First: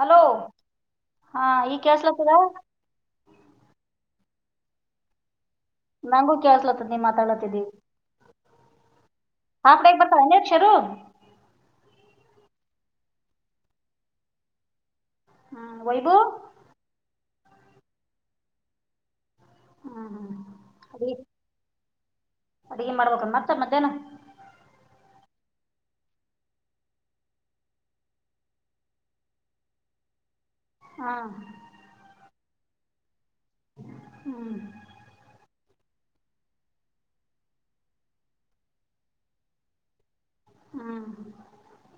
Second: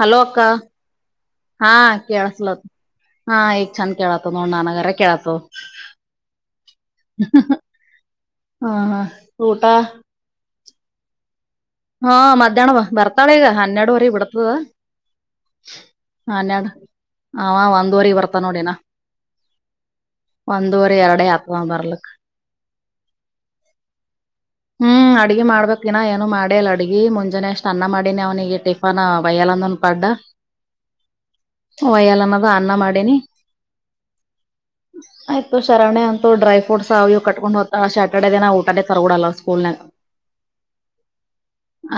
Hello ಅಕ್ಕ ಹಾ ಈಗ ಕೇಳಸ್ಲತ್ತದ ಕೆಲಸಲಾತದ ಹಾ ಈಗ ಛಂದ ಕೆಲಸಲಾತದ ನೋಡ್ ನನಗರ ಕೇಳಾತದ್ ನಂಗು ಕೆಳಸ್ಲಾತದ ನೀ ಮಾತಾಡ್ಲತಿದಿ ಹ ಹ ಊಟ ಹಾ ಬೇಗ್ ಬರ್ತಾಳ ಕೆರೂರ ಹಾ ಮಧ್ಯಾಹ್ನ ಬ ಬರ್ತಾಳೆ ಈಗ ಹನ್ನೆರಡವರಿಗೆ ಬಿಡ್ತದ ಹ್ಮ್ ವೈಭು ಹನ್ಯಾಡ್ ಆವ ಒಂದವರಿಗೆ ಬರ್ತಾನೋಡ್ ಇನ್ನ ಹ್ಮ್ ಹ್ಮ್ ಒಂದುವರಿ ಎರಡೆ ಆಗ್ತದ ಅವ ಬರ್ಲಾಕ ಅಡಿಗಿ ಮಾಡ್ಬೇಕನ ಮತ್ತ ಮಧ್ಯಾಹ್ನ ಹ್ಮ್ ಅಡಿಗಿ ಮಾಡ್ಬೇಕ್ ಇನಾ ಏನು ಮಾಡೇಇಲ್ಲ ಅಡಿಗಿ ಮುಂಜಾನೆ ಅಷ್ಟ್ ಅನ್ನ ಮಾಡಿ ಅವನಿಗೆ ಟಿಫನ್ ಬಯ್ಯಲಂದ ಕಟ ಮತ್ತಾ ಹಾ ಹ ಅನ್ನ ಮಾಡೇನಿ ಹ್ಮ್ ಶರಣ್ಯಾ ಅಂತು ಡ್ರೈಫ್ರೂಟ್ಸ್ ಅವು ಇವು ಕಟ್ಕೊಂಡ್ ಹೋಗ್ತಾನ ಸ್ಯಾಟರ್ಡಡೆ ದಿನ ಊಟಾನೇ ತರಗೊಡಲ್ಲ ಸ್ಕೂಲ್ನಾಗ ಹ್ಮ್ ಹ್ಮ್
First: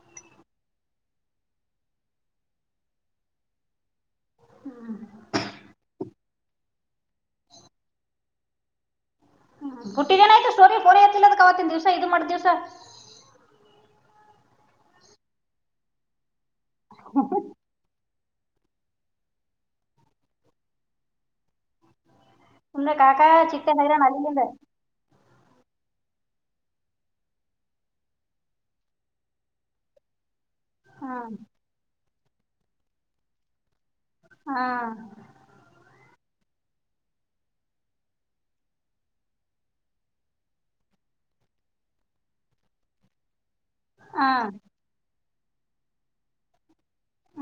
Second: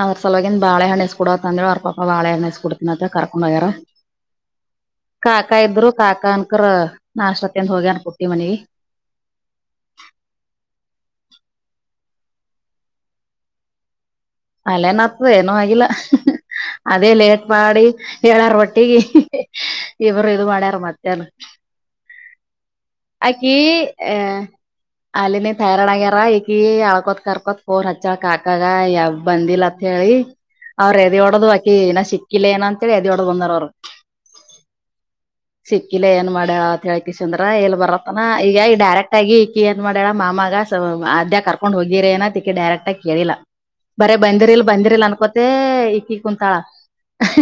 ಅವ್ರ ಸಲವಾಗಿನ್ ಬಾಳೆಹಣ್ಣ ಕೂಡತಂದಿಳ್ ಅವರ್ ಪಪ್ಪಾ ಬಾಳೆಹಣ್ಣ ಎನಸ್ ಕೂಡತನತ್ತ ಕರ್ಕೊಂಡ್ ಹೋಗ್ಯಾರ ಹ್ಮ್ ಕಾಕಾ ಇದ್ರು ಕಾಕಾ ಅನ್ಕರ ನಷ್ಟಾ ತಿಂದ ಹೋಗಿ ಪುಟ್ಟಿ ಮನಿಗಿ ಹ್ಮ ಪುಟ್ಟಿಗೆನ್ ಆಯ್ತು ಸೋನಿ ಫೋನ ಎತ್ತಿಲ್ಲ ಅದಕ್ ಅವತ್ತಿನ ದಿವ್ಸ ಇದು ಮಾಡಿದ್ದಿವಸ ಅಲ್ಲೇನಾಗ್ತದ ಏನು ಆಗಿಲ್ಲ ಅದೇ ಲೇಟ್ ಮಾಡಿ ಹೇಳ್ಯಾರ್ ಒಟ್ಟಿಗೆ ಇಬ್ಬರು ಇದು ಮಾಡ್ಯಾರ ಮತ್ತೇನ ಸುಮ್ನೆ ಕಾಕಾ ಆಕಿ ಚಿಕ್ಕನ್ ಹೈರಾಣ ಅ ಅಲ್ಲಿಂದ ಅಲಿನ ಹೈರಾಳಾಗ್ಯಾರಾ ಈಕಿ ಅಳ್ಕೊತ್ ಕರ್ಕೊತ್ ಫೋನ ಹಚ್ಯಾಳ ಕಾಕಾಗ ಯಾಕ್ ಬಂದಿಲ್ಲ ಅಂತ ಹೇಳಿ ಅವ್ರ ಎದಿ ಹ್ಮ್ ಆಕಿನ್ನ ಸಿಕ್ಕಿಲ್ಲ ಏನ ಅಂತೇಳಿ ಎದಿ ಒಡದು ಬಂದಾರ ಹಾ ಸಿಕ್ಕಿಲ್ಲ ಏನ್ ಮಾಡ್ಯೂಲ್ ಆಳ್ಕ ಚಂದ್ರ ಎ ಬರತ್ತನ ಈಗ ಈಗ ಡೈರೆಕ್ಟ್ ಆಗಿ ಇಕ್ಕಿ ಏನ್ ಮಾಡ್ಯಾಳ ಮಾಮಗ ಅಲ್ಲೇ ಕರ್ಕೊಂಡ್ ಹೋಗಿರಿ ಏನ ತಿಕ್ಕಿ ಡೈರೆಕ್ಟ್ ಬಂದ ತ್ತ ಕೇಳಿಲ್ಲ ಬರೇ ಹ್ಮ್ ಬಂದಿರ್ಲ್ ಬಂದಿರ್ಲ್ ಅನ್ಕೋತೇ ಇಕ್ಕಿ ಕುಂತಾಳ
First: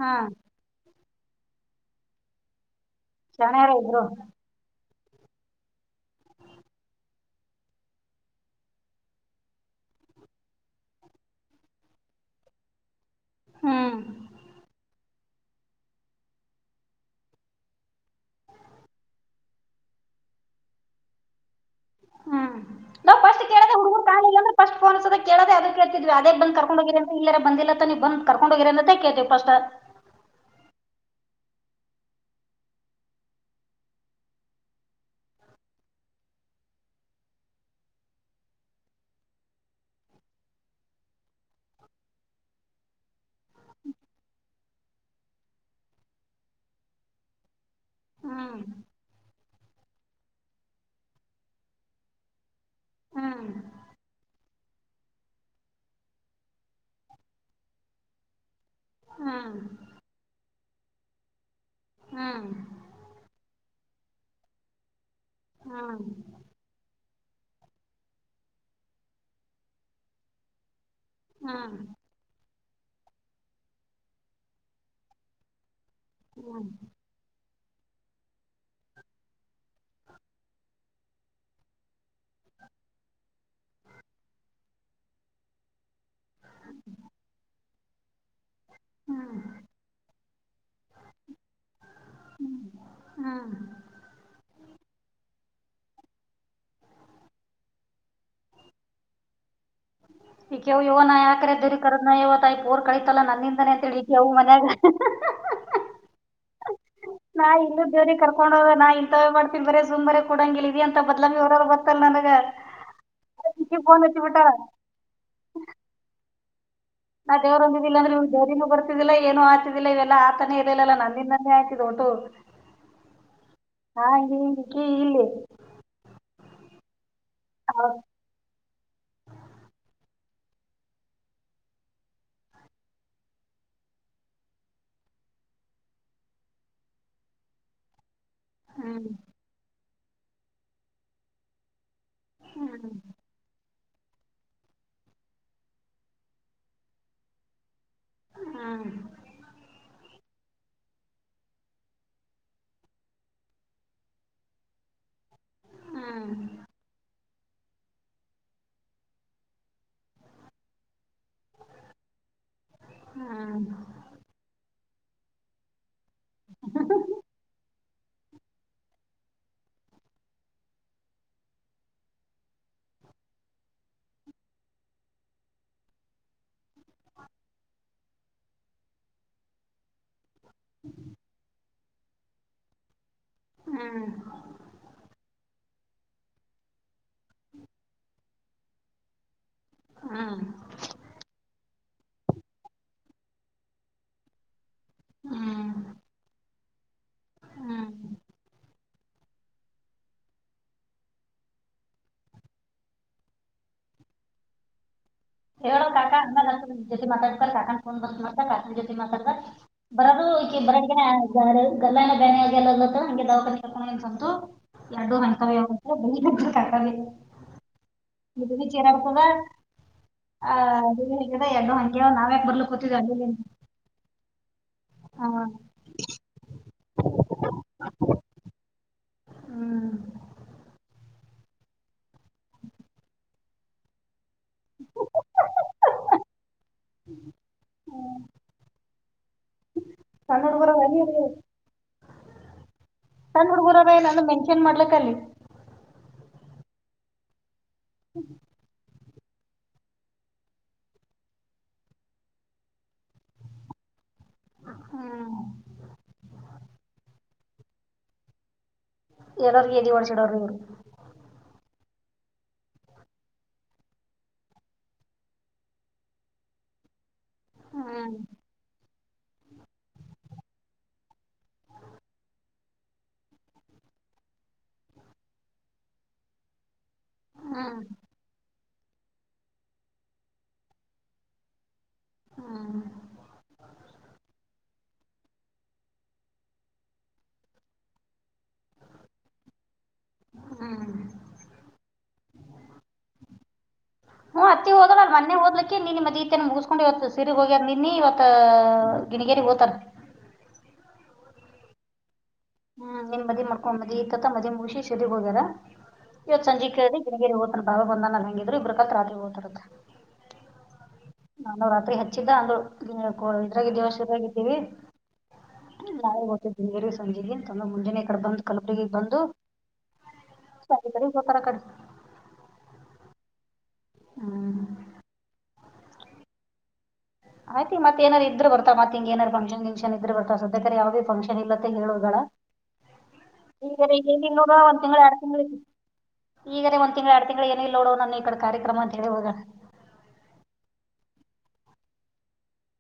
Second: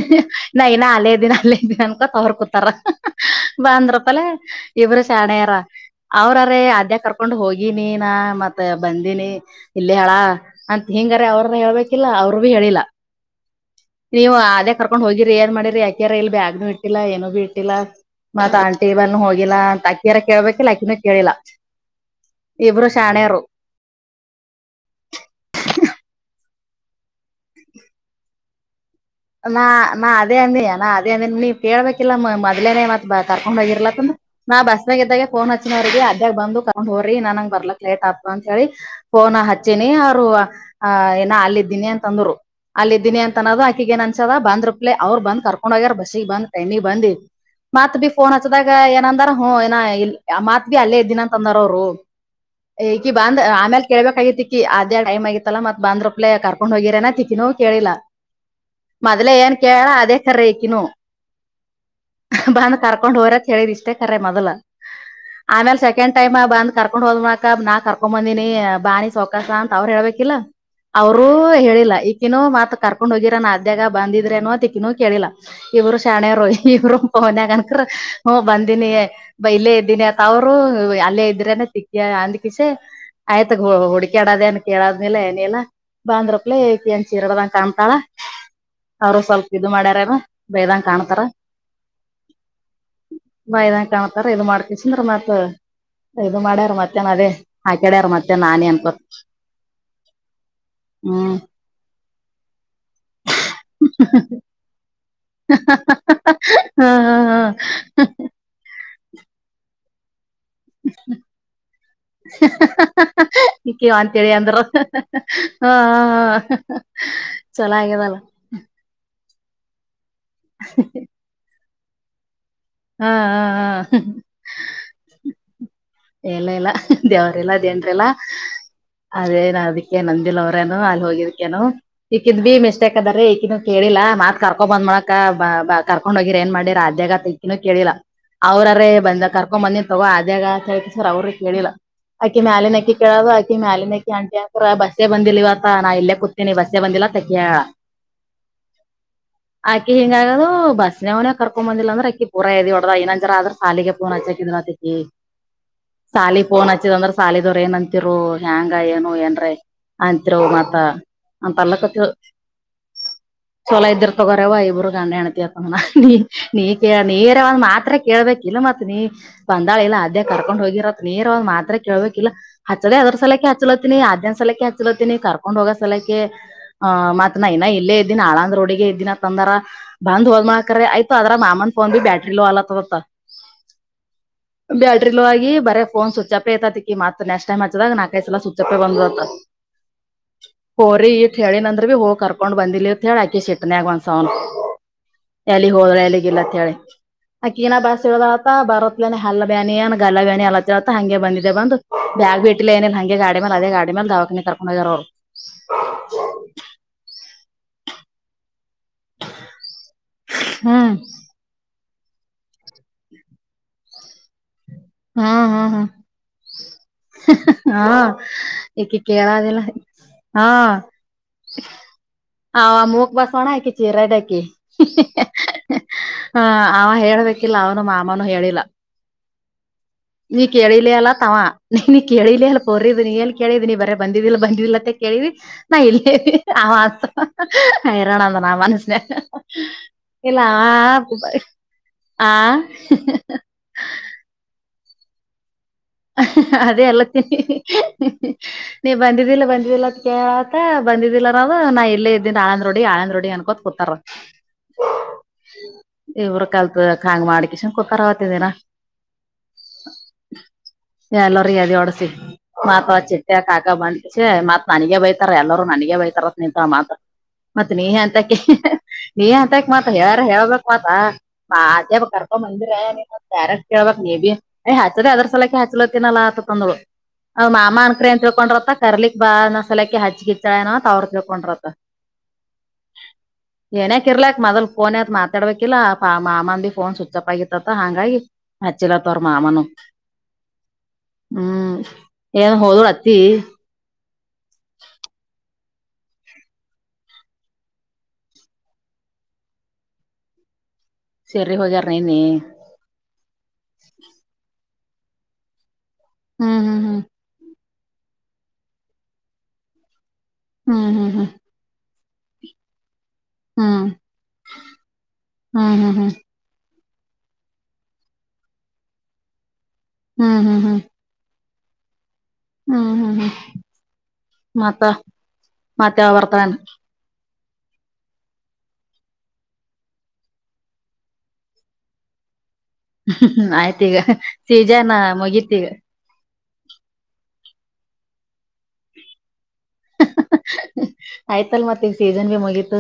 ಹ್ಮ್ ನಾ ಇನ ಅಲ್ಲೇ ದೀನ ಅಲ್ಲೇ ದಿನ ಅನ್ಕೊ ತ ಅವರ್ಕೂತಾರ ಶಾಣ್ಯಾರ ಇಬ್ರು ಬಾಂದ್ರಪ್ಪ ಅಲ್ಲ ಇವರು ಚಾಣೆರ ಅವ್ರರ ಆದ್ಯ ಕರ್ಕೊಂಡ್ ಹೋಗಿನಿ ನ ಮತ್ತ ಬಂದಿನಿ ಇಲ್ಲೇ ಹ ಅಂತ ಹಿಂಗಾರೆ ಅವ್ರನ್ನ ಹೇಳ್ಬೇಕಿಲ್ಲ ಅವರು ಭೀ ಹೇಳಿಲ್ಲ ಹ್ಮ್ ನೀವು ಅದೇ ಕರ್ಕೊಂಡ್ ಹೋಗಿ ಏನ್ ಮಾಡಿರಿ ಯಾಕ್ಯಾರ ಇಲ್ಲಿ ಬ್ಯಾಗ್ನು ಇಟ್ಟಿಲ್ಲ ಏನು ಬಿ ಇಟ್ಟಿಲ್ಲ ಮತ್ ಆಂಟಿ ಬನ್ ಹೋಗಿಲ್ಲಾ ಅಕೀ ಯಾ ಕೇಳಳ್ಬೇಕೆ ಆಕಿನು ಕೇಳಿಲ್ಲ ಹ್ಮ್ ಇಬ್ರು ನಾವ್ ಶಾಣ್ಯರು ಫಸ್ಟ್ ಕೇಳದ ಹುಡುಗಕ್ ಕಾಣಿಲ್ಲ ಅಂದ್ರೆ ಸ್ಟ್ ಫೋನ್ಸದ ಕೇಳದ ಅದ ಕೇಳ್ತಿದ್ವಿ ಅದೇ ಬಂದ ಗಿ ಇಲ್ಲರೆ ಬಂದಿಲ್ಲ ನೀವು ಬಂದು ಕರಕೊಂಡ ಹೋಗಿರಂತ್ ಆ ನಾ ನಾ ಅದೇ ಅಂದಾನ ದ್ರ ನೀಕೇಳ್ಬೇಕಿಲ್ಲ ಮೊದ್ಲೆೇ ಮತ್ ಕರ್ಕೊಂಡ್ ಹೋಗಿರ್ಲ ಅಂತ ಅಂದ ನಾ ಬಸ್ನಾಗ ಇದ್ದಾಗೆ ಫೋನ್ ಹಚ್ಚಿನವ್ರಿಗೆ ಅ್ಯ ಬಂದು ಕೊಂಡ್ ಹೋರಿ ನನಂಗ ಬರ್ಲಕ್ ಲೇಟ್ ಆತ ಅಂತ ಹೇಳಿ ಫೋನ್ ಹಚ್ಚಿನಿ ಅವ್ರು ಆ ಏನ ಅಲ್ಲ ಇದಿದ್ದೀನಿ ಅಂತ ಅಂದ್ರು ಅಲ್ಲಿದ್ದೀನಿ ಅಂತ ನದ ಆಕಿಗಏನ್ಸದ ಬಂದ ರುಪ್ಲೆ ಅವ್ ಬಂದ ಕರ್ಕೊಂಡ್ಗ್ಯಾರ ಬಸ್ಸಿಗೆ ಬಂದ ಟ್ರೈನಿಗೆ ಬಂದ್ ಮತ್ ಬಿ ಫೋನ್ ಹ್ಮ್ ಹಚ್ಚದಾಗ ಏನಂದಾರ ಹ್ ಏನ ಇ ಮಾತ್ ಬಿ ಅಲ್ಲೇ ಇದ್ದಿನ ಅಂತ ಅಂದಾರ ಅವರು ಇಕಿ ಬಂದ್ ಹ್ಮ್ ಆಮೇಲೆ ಕೆೇಳ್ಬೇಕಕ್ ಆಗಿತ್ತ ಆಕಿ ಆದ್ಯ ಟೈಮ್ ಆಗಿತ್ತಲ್ಲ ಮತ್ ಬಾಂದ್ರಪ್ಲೆ ಕಾರ್ಕೊಂಡ್ ಹೋಗಿರನ ತಿಕಿನೋ ಕೇಳಿಲ್ಲಾ ಮದಲ ಏನ್ ಹ್ಮ್ ಕಳಾ ಅದೇ ಕರೆ ಇಕಿನು ಹ್ಮ್ ಬಂದ್ ಕರ್ಕೊಂಡ್ ಹೋರತ್ ಹೇಳಿದ್ ಇಷ್ಟೇ ಕರೆ ಮೊದಲ ಆಮೇಲೆ ಹ್ಮ್ ಸೆಕಂಡ್ ಮ್ ಬಂದ ಕರ್ಕೊಂಡ್ ಹೋ ಅಕ ನಾ ಕರ್ಕೊ ಬಂದಿನನಿ ಬಾಣಿ ಸೌಕಾಸ ಅಂತ ಅವ್ರ ಹೇಳ್ಬೇಕಿಲ್ಲ ಅವರು ಹ್ಮ್ ಹೇಳಿಲ್ಲಾ ಈಕಿನ ಮತ್ ಕರ್ಕೊಂಡ್ ಹೋಗಿರ ನ ಅ್ಯಗ ಬಂದಿದ್ರೆ ಅನ್ನೋತ್ ಇಕಿನೂ ಕೇಳಿಲ್ಲಾ ಇವರು ಶಾಣೆ ರೋ ಹ್ಮ್ ಇವರು ಪೋನ ನ್ಯಾಗ ಹ್ಮ ಬಂದೀನಿ ಇಲ್ಲೇ ಇದ್ದೀನಿ ಅತ್ತ ಅವರು ಅಲ್ಲೇ ಇದ್ರೇನೆ ತಿಕ್ಕ ಅಂದ ಕಿಸೆ ಹ [unintelligible] ಆಯ್ತಗ ಹುಡುಕಾಡದ ಏನ್ ಕೇಳದ್ನ ಏನಿಲ್ಲ ಬಂದ್ರಪ್ಲ ಏನ್ ಚೀರಡದ ಕಾಣ ತಾಳ ಅವರು ಹ್ಮ್ ಸ್ವಲ್ಪ ಇದು ಮಾಡ್ಯಾರಾರ ಬೇದಂಗ ಕಾಣ್ತಾರ ಹ್ಮ್ ನ ಇದದನ್ ಕಾಣ್ತಾರ ಇದು ಮಾಡ್ಕ [unintelligible] ಬಿಸಂದ ಮತ್ ಇದು ಮಾಡ್ಯಾರ್ ಮತ್ತೇನ್ ಅದೇ ಹಾಕ್ಯಾಡ್ಯಾರ ಮತ್ತೆ ನಾ ನೀ ಅನ್ಕೊಂತ ಈ ಕೆವು ಇವನ ನಾ ಯಾಕ್ ಅರಾ ಆಕರೆ ದರಿ ಕದ ನ ಇವ ನೋಡ ಕಳಿತಲ್ಲಾ ನಂದಿಂದಾನೆ ಅಂತ ಹೇಳತಿ ಅವವು ಮನ್ಯಾಗ [inaudible] ನಾ ಇಲ್ಲೂ ದೇವ್ರ ಕರ್ಕೊಂಡ ಹದ ನಾ ಇಂತವೇ ಮಾಡ್ತೀಬರೇ ಸುಮ್ಮ ಇರು ಈಕಿ ಇಕ್ಕ ಅಂತೇಳಿ ಹಚ್ಬಿಟ್ಟಾಳ. ಅಂದ್ರ ಹಾ ಹಾ ನಾ ದೇವ್ದಿದಿಲ್ಲ ಅ್ರ ಇವ್ ದೇವನೂ ಬರ್ತಿದಿಲ್ಲ ಏನು ಆತಿದಿಲ್ಲ ಇವೆಲ್ಲ ಆತನೇ ಇರಲಿಲ್ಲಲ್ಲ ನಂದಿಂದನೇ ಆಗಿ ಟ ಹ ಹ ಹಾಗೆ ಹ ಇಲ್ಲಿ ದೇವ್ರಲ್ಲ ಅವ್- ದಿಡ್ರಿಲ್ಲಾ ಅದೇ ನಾ ಅದಕ್ಕೆ ನಂದ ಅವ್ರೇನು ಅಲ್ಲಿ ಹೋಗಿದಕೇನು ಈಕಿದ್ ಭ ಮಿಸ್ಟೇಕ್ ಅದಾರ ಈಕ ಕೇಳಿಲ್ಲ ಮತ್ ಕರ್ಕೊ ಬಂದ್ ಬೆಳಕ ಕರ್ಕೊಂಡ್ ಹೋಗಿರರ್ ಏನ್ ಮಾಡಿರ ಅ ಆದ್ಯಗ ತ ಇನ್ನು ಕೇಳಿಲ್ಲ ಅವ್ರ್ರೇ ಹ್ಮ್ ಬಂದ ಕರ್ಕೊ್ ಮಂದಿನ್ ತಗೋ ಅದ್ಯಾಗ ಅಂತ ಹೇಳ್ ಸರ್ ಅವ್ರೆ ಕೇಳಿಲ್ಲ ಆಕಿ ಮ್ಯಾಲಿನಕ ಹ್ಮ್ ಕೇಳೋದು ಆಕಿ ಮ್ಯಾಲಿನಕ ಕೇಳೋದು ಟ ಅ ಬಸ್ಸೇ ಬಂದಿಲ್ಲಲ್ ಇವತ್ತ ನಾ ಇಲ್ಲೇ ಕೂತೇನಿ ಬಸ್ಸೇ ಬಂದಿಲ್ಲಾ ತಂಗಿ ಹೇಳಿದಾಲ್ ಹ್ಮ್ ಅಕ್ಕಿ ಹಿಂಗ ಆಗದು ಬಸ್ನ ಅವನೇ ಕರ್ಕೊ ಬಂದಿಲ್ಲ ಅಂದ್ರೆ ಅಕ್ಕಿ ಪರ ಎದಿ ಹೊಡದ ಏನಂಜರ ಆದ್ರ ಸಾಲಿಗೆ ಫೋನ್ ಹಚ್ಚಾಕಿ ಇದ್ದಲ್ ಅಂತ ಆಕೀ ಹ್ಮ್ ಸಾಲಿ ಫೋನ್ ಹಚ್ಚಿದ ಅಂದ್ರ ಸಾಲಿದವ್ರ ಏನ್ಂತರು ಹ್ಯಾಂಗ ಏನು ಏನ್ರ ಅಂತೀರ ಮತ್ತ ಅಂತಲ್ಲ ಕ ಹ್ಮ್ ಚೊಲೋ ಇದ್ದಿರ್ ತಗೋರವ ಇಬರು ಗಂಡ ಹೆಂಡತಿ ನಿ ಕೇಳ್ ನೇರವಾದ್ ಮಾತ್ರ ಕೇಳ್ಬೇಕ ಇಲ್ಲ ಮತ್ ನೀ ಬಂದಾಳ ಇಲ್ಲ ಅದೇ ಕರ್ಕೊಂಡ್ ಹೋಗಿರತ್ ನೇರವಾದ್ ಮಾತ್ರ ಕೇಳ್ಬೇಕ್ ಹಿಲ್ಲಾ ಹಚ್ಚೋಳ ಅದ್ರ ಸಲಕಕ್ಕೆ ಹಚ್ಚಲತ್ತೀನಿ ಆದ್ಯ ಸಲಕ್ಕೆ ಹಚ್ಚಲಕತೀನಿ ಕರ್ಕೊಂಡ್ ಹೋಗೋ ಸಲಕೆ ಹ ಮತ್ನಾ ಇನ ಇಲ್ಲೇ ಇದ್ದಿನ ಆಳಂದ್ ರೋಡಿಗೆ ಇದ್ದಿನ ತಂದಾರ ಬಂದ್ ಹೋಗ ಕ್ರ ಆಯತ ಅದ್ರ ಮಾಮನ್ ಫೋನ್ ಭ ಬಿ ಬ್ಯಾಟ್ರಿ ಲೋ ಅಗಲಕತದ ಹ್ಮ್ ಹ್ಮ್ ಅಂತ ಬ್ಯಾಟ್ರಿಲೋ ಆಗಿ ಬರ ಫೋನ್ ಸ್ವಿಚ್ ಅಪ್ ಐತತಿ ಈ ಮತ್ತ ನೆಕ್ಸ್ಟ್ ಟೈಮ್ ಹಚ್ಚದಾಗ ನಾಕೈಸಲ ಸುಚ್ಚಪ್ಪೆ ಬಂದ್ತ ಹ್ಮ್ ಹೋರಿ ಈ ಕೇಳಿ ನ್ರ ಭ ಹೋಗಿ ಕರ್ಕೊಂಡ್ ಬಂದಿಲ್ಲ ಅಂತ ಹೇಳಿ ಆಕಿ ಸಿಟ್ಟಿನ್ಯಾಗ್ ಒಂದ್ ಸವ ಎಲ್ಲಿಗ್ ಹ್ಮ್ ಹೋದ್ರ ಎಲ್ಲಿಗ ಇಲ್ಲ ಅಕಿ ಇನ ಬಸ್ ಇಳಾದಲ ಅಂತ ಬಾರ್ ಇಲ್ಲ ಹಲ್ಲ ಬ್ಯಾನಿಏ ಗಲ ಬ್ಯಾನಿ ಅಲ್ಲತ್ತತ್ತ ಹಂಗೆ ಬಂದಿದೆ ಬಂದು ಬ್ಯಾಗ್ ಬಿಟ್ಟಿಲ್ಲ ಏನಿಲ್ಲ ಹಂಗೆ ಗಾಡಿ ಮೇಲೆ ಅದ ಗಾ ಮೇ ಮ ದಾವನ್ನ ತರಕೊಂಡ ಯಾರೋರು ಹೇಳೋ ಕಾ ಅಂಗ ಜೊತೆ ಮಾತಾಡ್ತಾರೆ ಕಾ ಫೋನ್ ಬಂದ್ತ ಕಾಕ ಜೊ ಮಾತಾ ಹ್ಮ್ ಬರಬ್ಬರಾರ ಗಲ್ಲ ಏನೋ ಬ್ಯಾನಿ ಅಗಿದವ ಅಂತ ದವಾಖಾನೆ ಗೆ ಕರಕೊಂಡು ಹೋಗಿದಾನೆ ಅಂತ ಹ್ಮ ಹ್ಮ ಹ್ಮ ಕಾಕಾಗೆ ಹಾ ನಿದ್ದಿನು ಚೇರ್ ಈಕಿ ಆಗ್ತದ. ಕೆಳದಿಲ್ಲ ಹಾ ಆ ಆಗ್ಯದ ಎರ್ಡು ಹಂಗ್ಯಾವ ನಾವ್ಯಾಕ್ ಅವ ಬರ್ಲಕತ್ತಿದ್ವಿ ಮೂಕ್ ಅಲ್ಲಿಲ್ಲಿಂದ ಬಸೋಣ ಆಕಿ ಚೀರ ಚಿರಾಡಕಿ ಹಾ ಹ ಅವ ಹೇಳ್ಬೇಕಿಲ್ಲ ಅವನು ಮಾಮನುೂ ಹೇಳಿಲ್ಲ ಹ್ಮ್ [unintelligible] ನೀ ಕೇಳಿಲಿ ಅಲ್ಲ ತವಾ ನೀ ನೀ ಕೇಳಿಲ ಅಲ್ಲ ಪೋರಿದ ನೀ ಎಲ್ಲಿ ಕೇಳಿದಿ ನೀ ಬರೇ ಬಂದಿದಿಲ್ಲ ಬಂದಿ ಲ್ಲತ್ತ ಕೇಳಿದಿ ನಾ ಇಲ್ಲೇ ಆ ಮಾಸ ಇರೋಣ ಅಂದ ನ ಆ ಮನಸನ್ಯಾಗ ಇಲ್ಲ ಸಣ್ಣ ಹುಡ್ಗುರ್ ಅವರಿ ಹಬ ಆ ಕ ಅದೇ ಅಲ್ಲತ್ತನಿ ಹ್ಮ ನೀವ ಬಂದಿದ್ದಿಲ್ಲ ಬಂದಿದ್ದಿಲ್ಲ ಅ ಕೇಳ್ತ ಬಂದಿದ್ದಿಲ್ಲ ಅನ್ನೋದು ನಾ ಇಲ್ಲೇ ಇದ್ದೀನ್ ಆಳಂದ್ ರೋಡಿ ಆಳಂದ್ ರೋಡಿ ಅನ್ಕೋತ ಕೂತಾರ ಇವ್ರ ಕಲ್ತ್ ಹಾಂಗ ಮಾಡಿಕ ಶನ್ ಕುತರ ಹೊತಿದನಾ ಎರ ಎಲ್ಲಿ ಮಾಡಡ್ಸಿಡೋರ ಇವರು ಎಲ್ಲರು ಎದಿ ಒಡದು ಮಾತ್ ಚಿಟ್ಟೆ ಕಾಕ ಬಂದಸ ಮತ್ ನನಗೆ ಬೈತಾರ ಎಲ್ಲರೂ ನನಗ ಬೈತಾರ ಸ್ ನಿಂತ ಮಾತ್ರ ಮತ್ತೆ ನೀ ಹ್ಮ್ ಎಂತಕ ನೀ ಅಂತಕ್ ಮಾತ್ ಯಾರ ಹೇಳ್ಬಕ್ ಮಾ ಮಾೇ ಕರ್ಕ ಮಂದಿರ ನೀ ಮತ್ ಡೈರೆಕ್ಟ್ ಕೇಳ್ಬಕ್ ನೀ ಯ್ ಹಚ್ಚಚದೆ ಅದ್ರ ಸಲಕ ಹಚ್ಚಲತ್ತಿನಲ್ಲ ತಂದ್ರು ಅವ ಮಾಮ ಹ್ಮ್ ಅನ್ಕ್ರ ಅಂತ ತಿಳ್ಕೊಂಡ್ರತ್ತ ಕರ್ಲಿಕ್ ಬಾ ನ ಸಲಕ್ಕೆ ಹಚ್ಚಗಿತ್ತಾಳೆನತ್ ಅವ್ರ ತಿಳ್ಕೊಂಡ್ರತ್ತ ಹ್ಮ್ ಏನಕ ಇರ್ಲಾಕ್ ಮೊದಲ್ ಫೋನ್ ಎತ್ತಿ ಮಾತಾಡ್ಬೇಕು ಇಲ್ಲಾ ಮಾಮಂದಿ ಫೋನ್ ಸ್ವಿಚ್ ಅಪ್ ಆಗಿತ್ತತ್ತ ಹಂಗಾಗಿ ಮಚ್ಚಲ ತೋರ ಮಾಮನು ಹ್ಮ್ ಏನ್ ಹೋದ್ರ ಅತ್ತಿ ನಿ ಮದ್ ಈತ ಮುಗಿಸಕೊಂಡ್ ಇವತ್ತು ಸಿರಗ್ ಹೋಗ್ಯಾರ ನಿನ್ನ ಇವತ್ ಗಿಣಗೇರಿ ಹೋತಾರ ಸೇರಿ ಹೋಗ್ಯಾರಾ ನಿನ್ನೆ ಹ್ಮ್ ನಿಮ್ ಮದಿ ಮಾಡ್ಕೊಂಡ್ ಮದಿ ಈ ತತ್ತ ಮದ ಮುಗಿಸಿ ಹೋಗ್ಯಾರ ಇವತ್ ಹ್ಮ್ ಸಂಜೆ ಕೇಳ್ದಿ ಹ್ಮ್ ಗಿಣಗೇರಿ ಒತನ ಅಂತ ಬಾಬ ಬಂದ ನ ಹೆಂಗಿದ್ರು ಇಬ್ರಕತ್ರಿ ಓದತಾರತ್ ಹ್ಮ್ ಹ್ಮ್ ಹ್ಮ್ ಅಂಗ ಇದ್ರಾಗಿದ್ದೀವ ಶುರುಾಗಿದ್ದೀವಿ ಹ್ಮ್ ಹ್ಮ್ ಹ್ಮ್ ಹ್ಮ್ ಹ್ಮ್ ಹ್ಮ್ ನಾವೇ ಗೊತ್ತೀವಿ ಸಂಜ ತಮ್ಮ ಮುಂಜಾನೆ ಕಡೆ ಬಂದು್ ಕಲಪಗ ಬಂದು ಹ್ಮ್ ಹ್ಮ್ ಸ ಕಡೆ ಬಾರ ಆ ಕಡೆ ಹ್ಮ್ ಹ್ಮ್ ಹ್ಮ್ ಹ್ಮ್ ಮತ್ತ ಮತ್ತೆ ಬರ್ತಾನ ಆಯ್ತಿ ಮತ್ತ ಏನ್ ಆದ್ರೂ ಇದ್ದರೆ ಬರತಾಳ ಇದ್ ಬರ್ತ ಮತ್ತ ಹಿಂಗ ಏನಾರ ಫಂಕ್ಷನ್ ಗಿಷನ್ ಇದ್ ಬರ್ತ ಸ್ಯಕಾರೆ ಯಾವೇೀ ಫಕ್ಷನ್ ಇಲ್ಲಂತ ಹೇಳುವಾ ಆಯ್ತ ಈಗ ಏನ ನೋಡ ಒಂದ್ ಸೀಜನ್ ತಿಂಗಳು ಎಡು ತಿಂಗಳು ಮುಗೀತ್ ಈಗ ಈಗಾನೇ ಒಂದ್ ತಿಂಗ್ ಎರಡು ತಿಂಗಂಗಳು ಏನ ಇಿಲ್ಲ ನೋಡೋ ನನ್ನ ಈ ಕಡೆ ಕಾರ್ಯಕ್ರಮ ಅಂತೇಳಿ ಹೋಗ ಆಯ್ತಲ್ ಮತ್ತೆಗ ಸೀಜನ್ ಬಿ ಮುಗೀತ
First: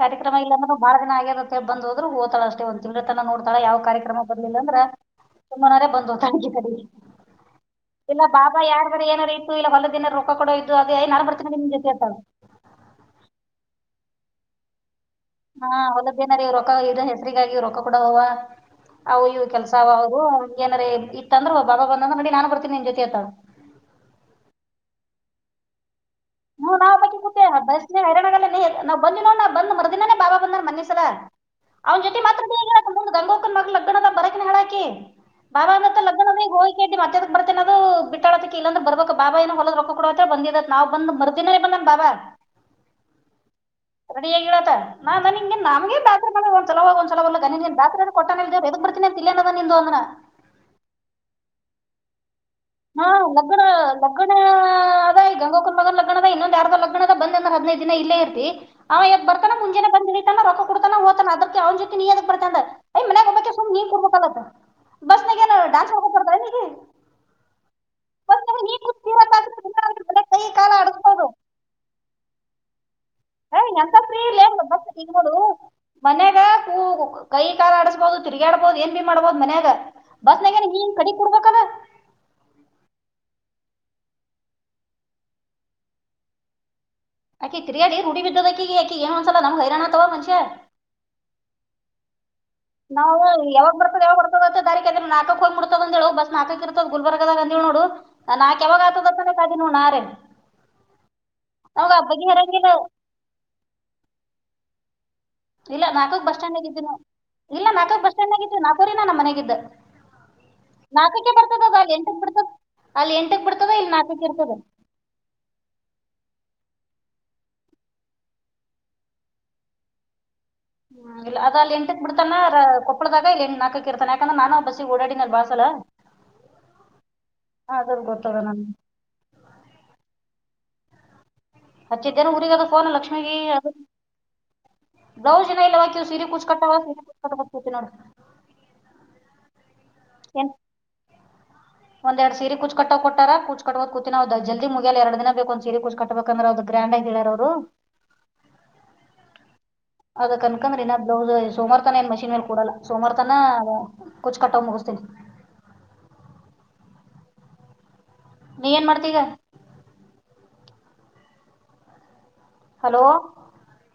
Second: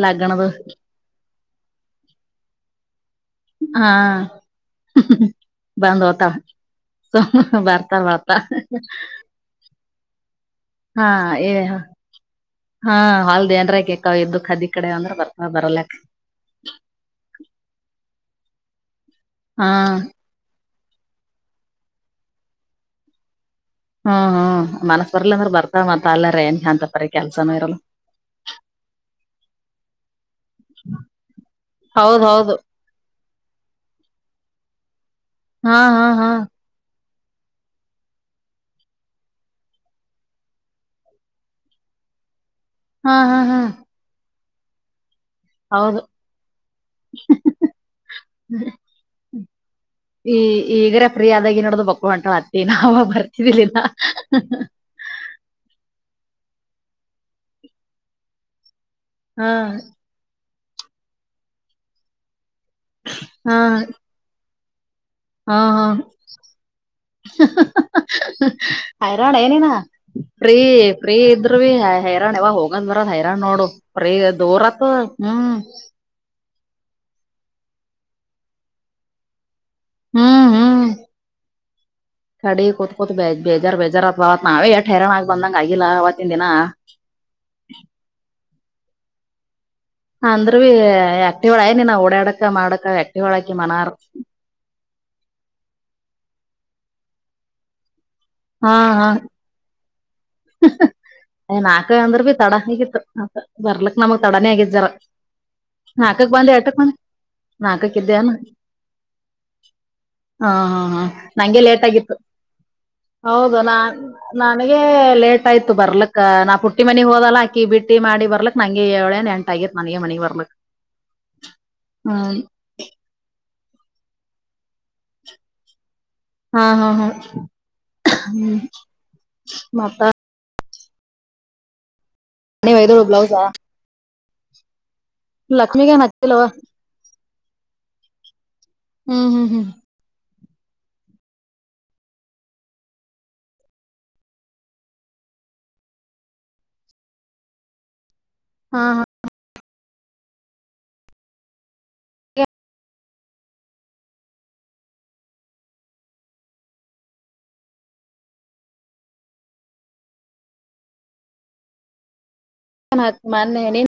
ಕಾರ್ಯಕ್ರಮ ಇಲ್ಲಾಂದ್ರೆ ಬಹಳ ದಿನ ಆಗಿರತ್ತೆ ಬ್ ಹೋದರು ಓತಾಳ ಅಷ್ಟೇ ತನ ನೋಡ್ತಾಳ ಯಾವ ಹಾ ಕಾರ್ಯಕ್ರಮ ಬರ್ಲಿಲ್ಲ ಅಂದ್ರ ತುಂಬನಾರೇ ಬಂದ್ ಬಂದು ಹೋತಾಳ ತಗೆ ಕಡೆ ಸುಮ್ನ ಬರ್ತಾಳ ಇಲ್ಲ ಬರ್ತಾ ಬಾಬಾ ಯಾರಾರ್ಗಡೆ ಏನಾರ ಇತ್ತು ಇಲ್ಲ ಹೊಲ ದಿನ ಕೊಡೋಯ್ದು ಅದೇ ಹಾ ನಲ್ ಬರ್ತನ ಏ ನಿಮ್ ಜೊತೆ ಇರ್ತಾವ ಎದ್ದುಖದಿ ಕಡೆ ಅಂದ್ರೆ ಹಾ ಹೊಲದ್ದೇನಾರ ಇವ್ ರೊಕ್ಕ ಇ ಹೆಸರಿಗಾಗಿ್ ರೊಕ್ಕ ಕೂಡ ಹ್ ಅವು ಇವ್ ಹಾ ಕೆಲಸ ಅವ ಅವ ಏನಾರ ಇತ್ತಂದ್ರ ಬಬ ಬಂದ್ರೆ ನೋಡಿ ನಾನ್ ಬರ್ತೀಿ ನಿನ್ ಜೊತೆ ಅತ ಹ್ಮ್ ಹ್ಮ್ ಮನಸ್ ಬರ್ಲ ಅಂದ್ರ ಬರ್ತ ಮ ಹ ನಾ ಬ ಹೈರಣಾಣ ನ ಬ ನ ಬಂದ್ ಮರದಿನಾನೇ ಬಾಬಾ ಬಂದಾನ ಮನ್ನಿಸ ಅವ್ನ ಜೊತೆ ಹೌದ್ ಮಾತ್ರ ಹೌದು ಬೇ ಗಂಗ ಲಗ್ಣದ ಬರ ಹೇಳ ಕೆ ಬ್ ಹಾ ಹಾ ಲಗ್ಣ ಹಾ ಗೋ ಕೆ ಮ ಬರ್ತೇನ ಅದು ಬಿಟ್ಟಾಡದಕ್ಕೆ ಇಲ್ಲಂದ ಬರ್ಬೇಕ ಬಾಏ ಹೊಲದ ರೊಕ್ಕ ಕೊಡ ಬಂದಿದದ ನಾವು ಬಂದ್ ಮರ್ತಿನ ಬಂದನ್ ಬಾಬಾ ಹಾ ಹಾ ಹಾ್ ಗಿಡತ ನಾ ನಾನನ್ಿಂಗಗೆ ನಮಗಗೆಾತ್ರೆ ಮಾಡ ಒಂದಲ ಒಂದ್ಲಲ್ಲನ್ ಬಾತ್ರೆ ಕೊಟ್ಟ ಪ್ರತಿನಿ ತಿ ನಿ ಅಂದ ಈ ಈಗರೇ ಫೀ ಆದಾಗ ನೋಡ್ದ ಬಕ್ಕೊಂಟತ್ತ ಹಾ ಲಕ್ಡ ಲಕ್ಡ ಅದ ಈ ಗಂಗಕರ್ ಮಗ ಲಗ್ದ ಇನ್ನೊಂದು ಎರಡು ಲಗ್ನದ ಬಂದೆ ಹದಿನೈ ದಿನ ಇಲ್ಲ ಇರ್ತಿ ಅವದ್ ಹಾ ಬರ್ತಾನ ಮುಂಜೆ ಬಂದ ರೊ ಕೊಡ್ತಾನ ಹೋತಾನ ಅದಕ್ಕೆ ಅವ್ ಜೊತೆ ನೀ ಅದಕ್ ಬರ್ತ ಅಯ ಮಯಾಗೋಗ್ಬೇಕೆ ಹಾ ಸ್ ನೀನ್ ಕೊಡ್ಬೇಕ ಬಸ್ನಾಗ ಏನ ಹಾ ಹಾ ಡಾನ್ಸ್ ಮಾಡಕೋ ಬರ್ತಾರ ನೀಗೆ ಹೈರಾಣ ಏನಿನ ದಿನಾ ಅವ್ರ ಮನ್ಯಾಗ ಕೈ ಫೀ ಕಾಲ ಪ್ರಫೀ ಆಡಸ್ಬೋದು ಇದ್ರವಿ ಹೈರಾಣ ಎಂತ ಫ್ರೀ ಇಲ್ಲ ಬ ದೂರತ್ ಇದು ಹ್ಮ್ ಮನ್ಯಾಗ ವು ಕೈ ಕಾಲ ಆಡಸ್ಬಹುದು ತಿಗಿ ಆಡಬಹುದು ಏನ್ ಬಿೀ ಮಾಡ್ಬಹದು ಮನ್ಯಾಗ ಹ್ಮ್ ಬಸ್ನಾಗ್ಯಾರ ಹ್ಮ್ ಹ ಕಡಿ ಕೊಡ್ಬೇಕದ ಕಡಿ ಕೂತ್ ಕೂತ್ ಬೇ ಬೇಜಾರ್ ಬೇಜಾರುತ್ವತ್ ನಾವೇ ಯ ಹೈರಣ ಆ ಬಂದಂಗ ಆಗಿಲ್ಲ ಅವವತ್ತಿನ ದಿನಾ ಆಕಿ ತಿರಿಯಡಿ ರೂಡಿ ಬಿದ್ದದ ಈಕಿ ಏನ್ಂದಸಲ ನ್ ಹೈರಾಣ ಆತವ ಮನುಷ್ಯ ಅಂದ್ರ ಭೀ ಆಕ್ಟಿವ್ ಆಯ ನೀನ್ ಓಡಾಡಕ್ ನಾವು ಯಾವಾಗ ಬರ್ತದ ಯಾವಾಗ ಹೊರ್ತದ ದಾರಿ ಅ್ರ ನಾಕಕ್ ಹೋಗ್ಿಡತದ ಅಂತ ಹೇಳ ಬಸ್ ನಾಕ ಗುಲ್ಬರ್ಗದಾಗ ಅಂದಿವ ನೋಡು ನಾಕಕ್ ಯಾವಾಗ ಆತದತ್ತಿ ನೋಣ ನ ರೆ ಅಯ್ ನಾಲ್ಕ ಅಂದ್ರ ಭೀ ತಡ ಹಗಿತ್ತು ಮ ಬರ್ಲಕ್ ನಮಗ್ ತಡಾನೇ ಆಗಿದಾರ ಇಲ್ಲ ನಾಲ್ಕಾಗಕ್ ಬಸ್ ಸ್ಟ್ಯಾಂಡ್ ಆಗ ಇದಿದ್ದ್ರು ಇಲ್ಲ ನಾಲ್ಕ ನಾಕಕ್ ಬಸ್ ಇದ್ದೇನ ಸ್ಟ್ಯಾಂಡ್ ಆಗ ಇದಿದ್ದ್ ನಾಕುರಿನ ನಮ್ಮ ಮನೆಗಿದ್ದ ಹಾ ಹಾ ಹಾ ನಾಲ್ಕಕ್ಕೆ ನಂಗೆ ಬರ್ತದ ಅದು ಲೇಟ್ ಅಲ್ಲಿ ಆಗಿತ್ತು ಎಂಟಕ್ಕೆ ಬಿಡ್ತದ ಅಲ್ಲಿ ಎಂಟಕ್ಕೆ ಹೌದು ಬಿಡ್ತದ ನಾ ಇಲ್ಲಿ ನಾಲ್ಕಕ್ಕೆ ಇರ್ತದ ನನಗೆ ಆಯ್ತಾಯಯ್ತು ಬರ್ಲಕ್ಕ ನಾ ಪುಟ್ಟಿ ಮನಿ ಹೋದಲ್ಲ ಆಕಿ ಬಿಟ್ಟ ಮಾಡಿ ಬರ್ಲಕ್ಂ ಹೇಳಳೇ ಎಂಟ ಆಗ್ಯತ್ ನನಗೆ ಮನೆಗ್ ಬರ್ಲಕ್ ಹ್ಮ್ ಇಲ್ಲ ಅದ ಅಲ್ಲಿ ಎಂಟಕ್ ಬಿಡ್ತಾನ ಹ್ಮ್ ಕೊಪ್ಪಳದಾಗ ಇಲ್ಲ ಎ ನಾಕ ಇರ್ತೆ ಯಾಕಂದ್ರೆ ನಾನ ಆ ಬಸ ಓಾಡಿನಲ್ಲಿ ಬಾಸಸಲ್ಲ ಹಾ ಹಾ ಹಾ ಗೊತ್ತದ ಹ್ಮ ನನ್ಗೆ ಮತ ಹಚ್ಚಿದ್ದೇನು ಊರಿಗೆ ನೀವ್ ಫೋನ್ ಇಲ್ಲ ಒಯ್ದಳು ಲಕ್ಷ್ಮಿಗೆ ಬ್ಲೌಸಾ ದೌಜನ ಇಲ್ಲವ ಲಕ್ಷ್ಮಿಗೇನ್ ಕಿವವು ಸೀರೆ ಹಚ್ಚಿಲ್ಲವ್ವ ಕುೂಚ್ಕಟ್ಟವ ಸೀರೆ ಕುಚ್ಕಟ್ಟತತಿ ನೋಡ್ರಿ ಹ್ಮ್ ಹ್ಮ್ ಹ್ಮ್ ಎನ್ ಒಂದ್ರಡ್ ಸೀರಿ ಕುಚ್ ಕಟ್ಟೋ ಕೊಟ್ಟಾರ ಕುೂಚ್ ಕಟ್ಟೋ ಕೂಿನ ನವು ಜಲ್ದಿ ಮುಗಿಯ ಎರ ದಿನ ಬೇಕ ಒಂದ ಸರಿ ಕುೂಚ್ ಕಟ್ಟಬೇಕಂದ್ರೆದ ಬಾಂಡ ಗಿಳಾರ ಅವರು ಹಾ ಹಾ ಅದ್ ಕನ್ಕಂದ್ರ ಇ ನ ಬ್ಲೌಸ್ ಸೋಮಾರ ತನ ಏನ್ ಮಷಿನ್ ಮೇ ಕೊಡಲ್ಲ ಸೋಮವಾರ ತನ ಕುಚ್ ಕಟ್ಟ್ ಮುಗಿಸತನಿ [inaudible] ನೀ ಏನ್ ಮಾಡ್ತೀಗ [unintelligible]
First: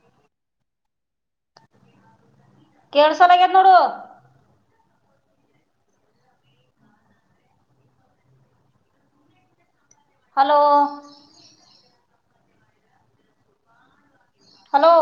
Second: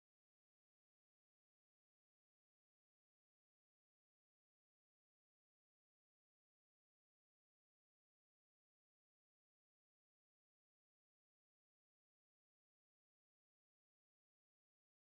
ಕೇೇಳಸಲ ಆಗ್ಯದ ನೋಡು ಹಲೋ ಹಲೋ